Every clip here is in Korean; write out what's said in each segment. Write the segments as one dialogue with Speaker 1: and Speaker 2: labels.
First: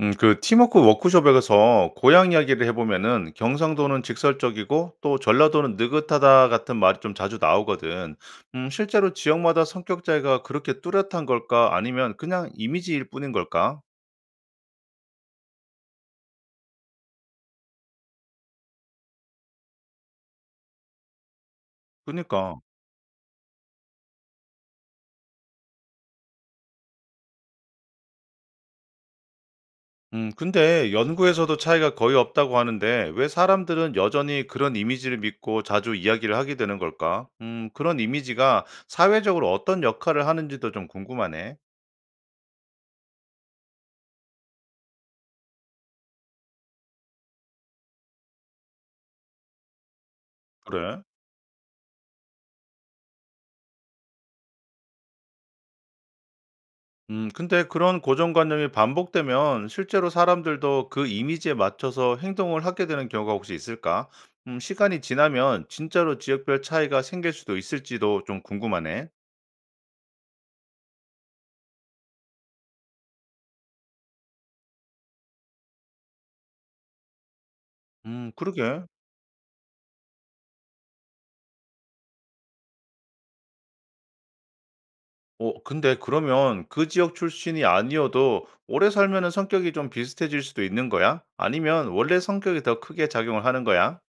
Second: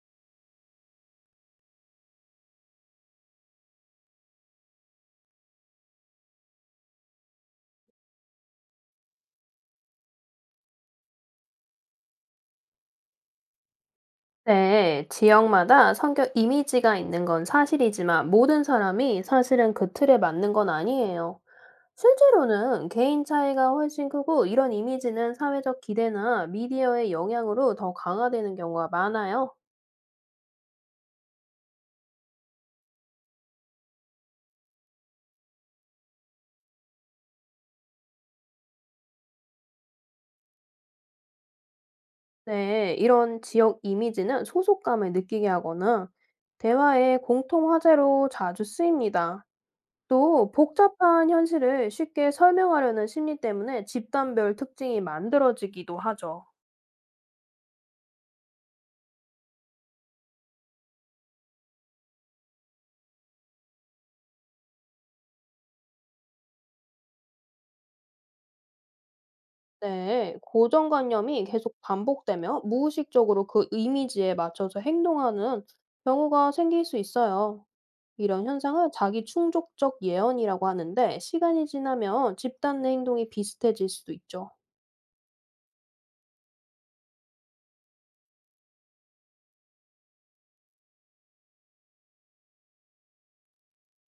Speaker 1: 그 팀워크 워크숍에서 고향 이야기를 해보면은 경상도는 직설적이고 또 전라도는 느긋하다 같은 말이 좀 자주 나오거든. 실제로 지역마다 성격 차이가 그렇게 뚜렷한 걸까? 아니면 그냥 이미지일 뿐인 걸까?
Speaker 2: 네, 지역마다 성격 이미지가 있는 건 사실이지만 모든 사람이 사실은 그 틀에 맞는 건 아니에요.
Speaker 1: 그니까.
Speaker 2: 실제로는 개인 차이가 훨씬 크고 이런 이미지는 사회적 기대나 미디어의 영향으로 더 강화되는 경우가 많아요.
Speaker 1: 근데 연구에서도 차이가 거의 없다고 하는데 왜 사람들은 여전히 그런 이미지를 믿고 자주 이야기를 하게 되는 걸까? 그런 이미지가 사회적으로 어떤 역할을 하는지도 좀 궁금하네.
Speaker 2: 네, 이런 지역 이미지는 소속감을 느끼게 하거나 대화의 공통 화제로 자주 쓰입니다. 또
Speaker 1: 그래?
Speaker 2: 복잡한 현실을 쉽게 설명하려는 심리 때문에 집단별 특징이 만들어지기도 하죠.
Speaker 1: 근데 그런 고정관념이 반복되면 실제로 사람들도 그 이미지에 맞춰서 행동을 하게 되는 경우가 혹시 있을까? 시간이 지나면 진짜로 지역별 차이가 생길 수도 있을지도 좀 궁금하네.
Speaker 2: 네. 고정관념이 계속 반복되며 무의식적으로 그 이미지에 맞춰서 행동하는 경우가 생길 수 있어요. 이런
Speaker 1: 그러게.
Speaker 2: 현상을 자기 충족적 예언이라고 하는데 시간이 지나면 집단 내 행동이 비슷해질 수도 있죠.
Speaker 1: 어, 근데 그러면 그 지역 출신이 아니어도 오래 살면은 성격이 좀 비슷해질 수도 있는 거야? 아니면 원래 성격이 더 크게 작용을 하는 거야?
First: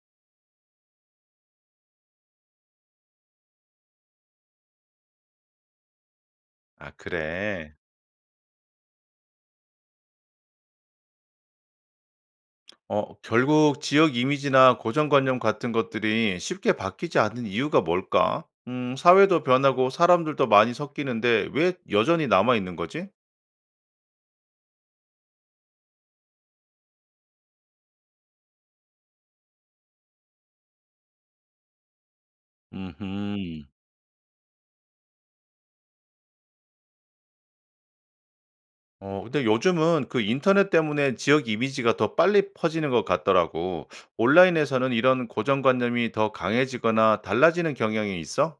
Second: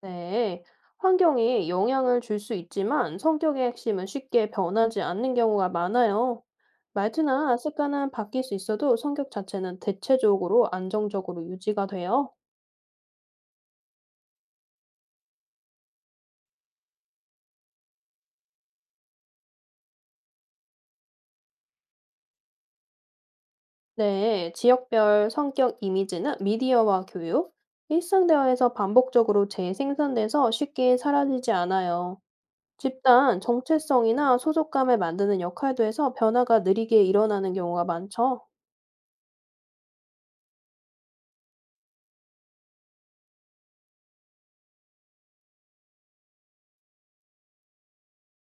Speaker 2: 네. 환경이 영향을 줄 수 있지만 성격의 핵심은 쉽게 변하지 않는 경우가 많아요.
Speaker 1: 아,
Speaker 2: 말투나
Speaker 1: 그래.
Speaker 2: 습관은 바뀔 수 있어도 성격 자체는 대체적으로 안정적으로 유지가 돼요.
Speaker 1: 어, 결국 지역 이미지나 고정관념 같은 것들이 쉽게 바뀌지 않는 이유가 뭘까? 사회도 변하고 사람들도 많이 섞이는데 왜 여전히 남아 있는 거지?
Speaker 2: 네, 지역별 성격 이미지는 미디어와 교육, 일상 대화에서 반복적으로 재생산돼서 쉽게 사라지지 않아요. 집단
Speaker 1: 음,
Speaker 2: 정체성이나 소속감을 만드는 역할도 해서 변화가 느리게 일어나는 경우가 많죠.
Speaker 1: 어, 근데 요즘은 그 인터넷 때문에 지역 이미지가 더 빨리 퍼지는 것 같더라고. 온라인에서는 이런 고정관념이 더 강해지거나 달라지는 경향이 있어?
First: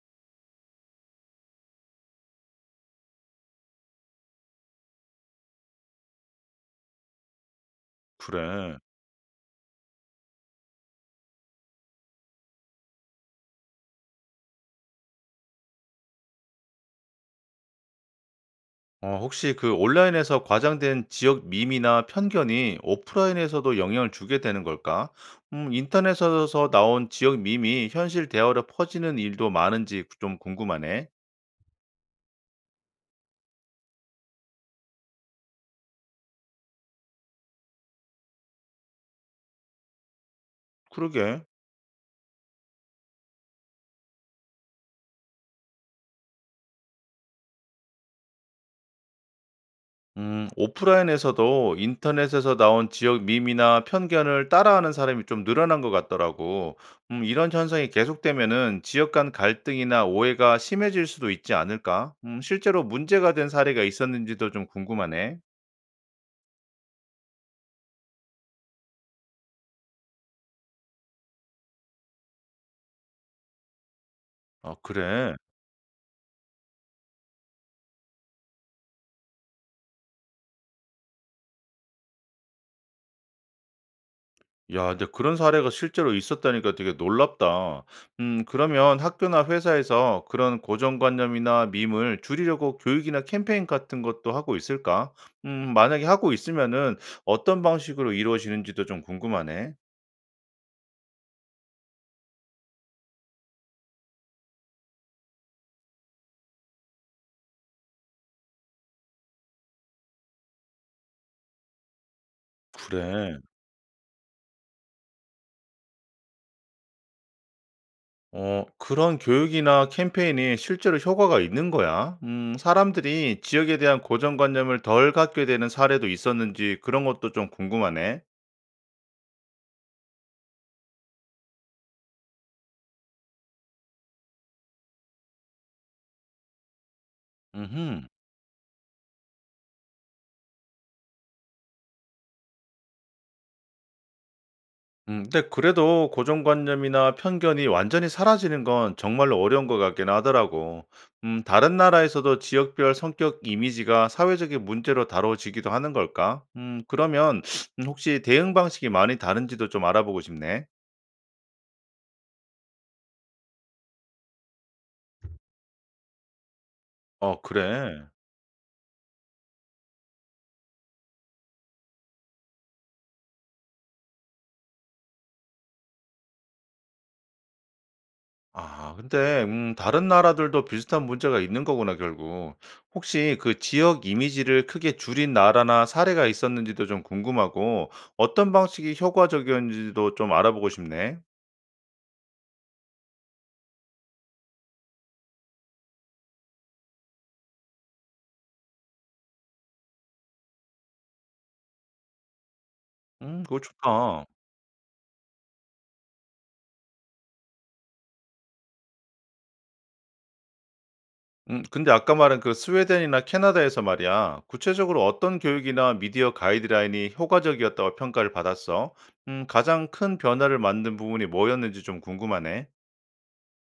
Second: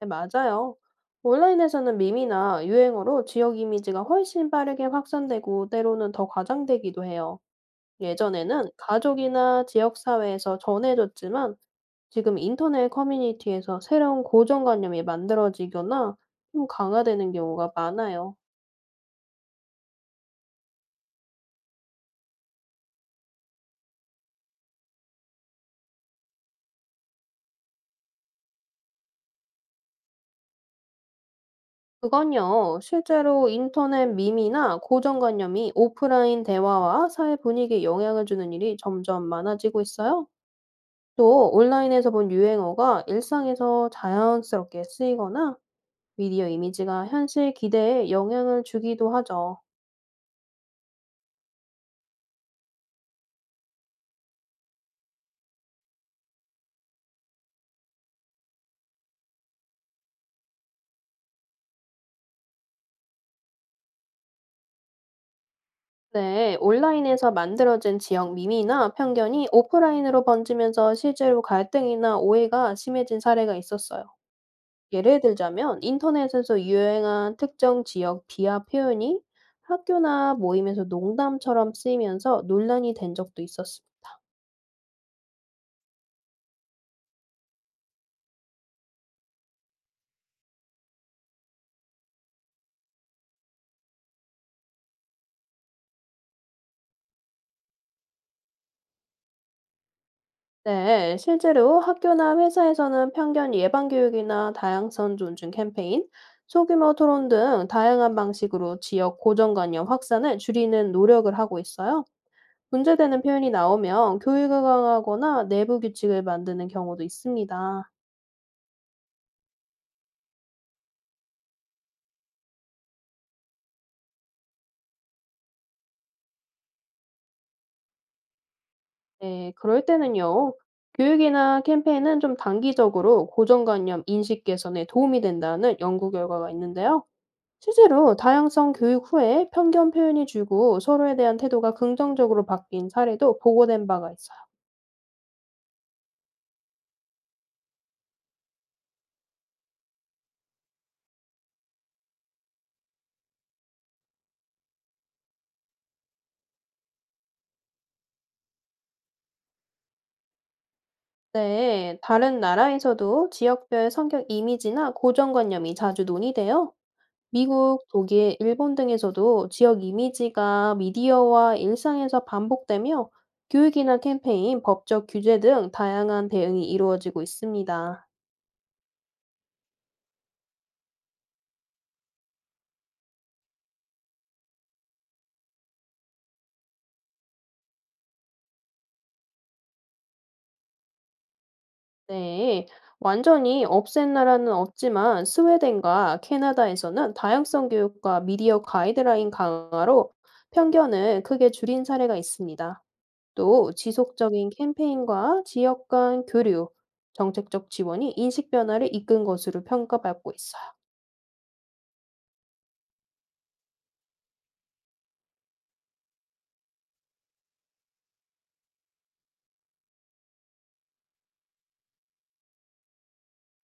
Speaker 2: 네, 맞아요. 온라인에서는 밈이나 유행어로 지역 이미지가 훨씬 빠르게 확산되고 때로는 더 과장되기도 해요. 예전에는
Speaker 1: 그래.
Speaker 2: 가족이나 지역사회에서 전해졌지만 지금 인터넷 커뮤니티에서 새로운 고정관념이 만들어지거나 좀 강화되는 경우가 많아요.
Speaker 1: 어, 혹시 그 온라인에서 과장된 지역 밈이나 편견이 오프라인에서도 영향을 주게 되는 걸까? 인터넷에서 나온 지역 밈이 현실 대화로 퍼지는 일도 많은지 좀 궁금하네.
Speaker 2: 그건요, 실제로 인터넷 밈이나 고정관념이 오프라인 대화와 사회 분위기에 영향을 주는 일이 점점 많아지고 있어요.
Speaker 1: 그러게.
Speaker 2: 또 온라인에서 본 유행어가 일상에서 자연스럽게 쓰이거나 미디어 이미지가 현실 기대에 영향을 주기도 하죠.
Speaker 1: 오프라인에서도 인터넷에서 나온 지역 밈이나 편견을 따라하는 사람이 좀 늘어난 것 같더라고. 이런 현상이 계속되면은 지역 간 갈등이나 오해가 심해질 수도 있지 않을까? 실제로 문제가 된 사례가 있었는지도 좀 궁금하네.
Speaker 2: 네, 온라인에서 만들어진 지역 미미나 편견이 오프라인으로 번지면서 실제로 갈등이나 오해가 심해진 사례가 있었어요.
Speaker 1: 아,
Speaker 2: 예를
Speaker 1: 그래.
Speaker 2: 들자면 인터넷에서 유행한 특정 지역 비하 표현이 학교나 모임에서 농담처럼 쓰이면서 논란이 된 적도 있었습니다.
Speaker 1: 야, 근데 그런 사례가 실제로 있었다니까 되게 놀랍다. 그러면 학교나 회사에서 그런 고정관념이나 밈을 줄이려고 교육이나 캠페인 같은 것도 하고 있을까? 만약에 하고 있으면은 어떤 방식으로 이루어지는지도 좀 궁금하네.
Speaker 2: 네, 실제로 학교나 회사에서는 편견 예방 교육이나 다양성 존중 캠페인, 소규모 토론 등 다양한 방식으로 지역 고정관념 확산을 줄이는 노력을 하고 있어요. 문제되는
Speaker 1: 그래.
Speaker 2: 표현이 나오면 교육을 강화하거나 내부 규칙을 만드는 경우도 있습니다.
Speaker 1: 어, 그런 교육이나 캠페인이 실제로 효과가 있는 거야? 사람들이 지역에 대한 고정관념을 덜 갖게 되는 사례도 있었는지 그런 것도 좀 궁금하네.
Speaker 2: 네, 그럴 때는요. 교육이나 캠페인은 좀 단기적으로 고정관념 인식 개선에 도움이 된다는 연구 결과가 있는데요.
Speaker 1: 음
Speaker 2: 실제로 다양성 교육 후에 편견 표현이 줄고 서로에 대한 태도가 긍정적으로 바뀐 사례도 보고된 바가 있어요.
Speaker 1: 근데 그래도 고정관념이나 편견이 완전히 사라지는 건 정말로 어려운 것 같긴 하더라고. 다른 나라에서도 지역별 성격 이미지가 사회적인 문제로 다뤄지기도 하는 걸까? 그러면 혹시 대응 방식이 많이 다른지도 좀 알아보고 싶네.
Speaker 2: 네, 다른 나라에서도 지역별 성격 이미지나 고정관념이 자주 논의돼요.
Speaker 1: 어,
Speaker 2: 미국,
Speaker 1: 그래.
Speaker 2: 독일, 일본 등에서도 지역 이미지가 미디어와 일상에서 반복되며 교육이나 캠페인, 법적 규제 등 다양한 대응이 이루어지고 있습니다.
Speaker 1: 아, 근데 다른 나라들도 비슷한 문제가 있는 거구나, 결국. 혹시 그 지역 이미지를 크게 줄인 나라나 사례가 있었는지도 좀 궁금하고, 어떤 방식이 효과적이었는지도 좀 알아보고 싶네.
Speaker 2: 네, 완전히 없앤 나라는 없지만 스웨덴과 캐나다에서는 다양성 교육과 미디어 가이드라인 강화로 편견을 크게 줄인 사례가 있습니다.
Speaker 1: 그거
Speaker 2: 또
Speaker 1: 좋다.
Speaker 2: 지속적인 캠페인과 지역 간 교류, 정책적 지원이 인식 변화를 이끈 것으로 평가받고 있어요.
Speaker 1: 근데 아까 말한 그 스웨덴이나 캐나다에서 말이야. 구체적으로 어떤 교육이나 미디어 가이드라인이 효과적이었다고 평가를 받았어? 가장 큰 변화를 만든 부분이 뭐였는지 좀 궁금하네.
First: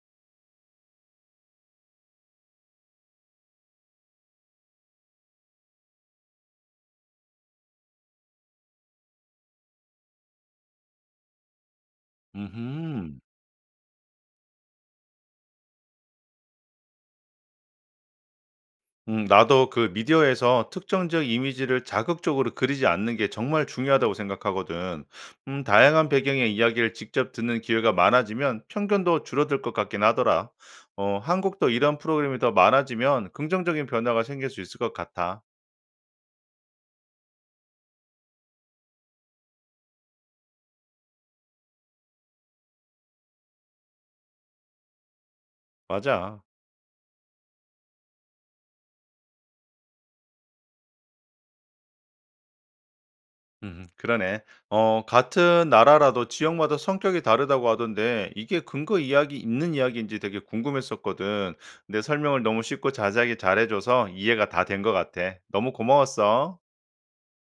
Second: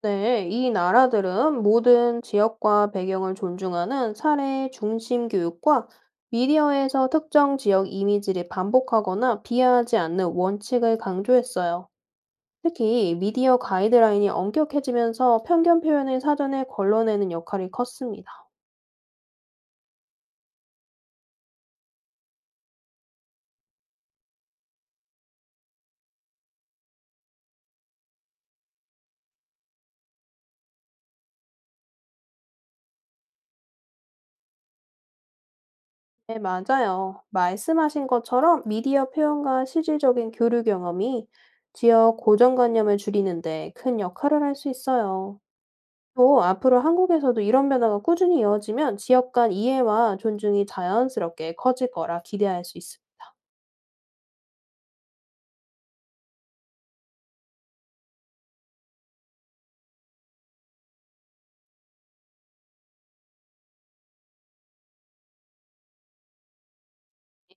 Speaker 2: 네, 이 나라들은 모든 지역과 배경을 존중하는 사례 중심 교육과 미디어에서 특정 지역 이미지를 반복하거나 비하하지 않는 원칙을 강조했어요. 특히
Speaker 1: 음
Speaker 2: 미디어 가이드라인이 엄격해지면서 편견 표현을 사전에 걸러내는 역할이 컸습니다.
Speaker 1: 나도 그 미디어에서 특정적 이미지를 자극적으로 그리지 않는 게 정말 중요하다고 생각하거든. 다양한 배경의 이야기를 직접 듣는 기회가 많아지면 편견도 줄어들 것 같긴 하더라. 어, 한국도 이런 프로그램이 더 많아지면 긍정적인 변화가 생길 수 있을 것 같아.
Speaker 2: 네, 맞아요. 말씀하신 것처럼 미디어 표현과 실질적인 교류 경험이 지역 고정관념을 줄이는데 큰 역할을 할 수 있어요.
Speaker 1: 맞아.
Speaker 2: 또 앞으로 한국에서도 이런 변화가 꾸준히 이어지면 지역 간 이해와 존중이 자연스럽게 커질 거라 기대할 수 있습니다.
Speaker 1: 그러네. 어, 같은 나라라도 지역마다 성격이 다르다고 하던데, 이게 근거 이야기 있는 이야기인지 되게 궁금했었거든. 내 설명을 너무 쉽고 자세하게 잘해줘서 이해가 다 된 것 같아. 너무 고마웠어.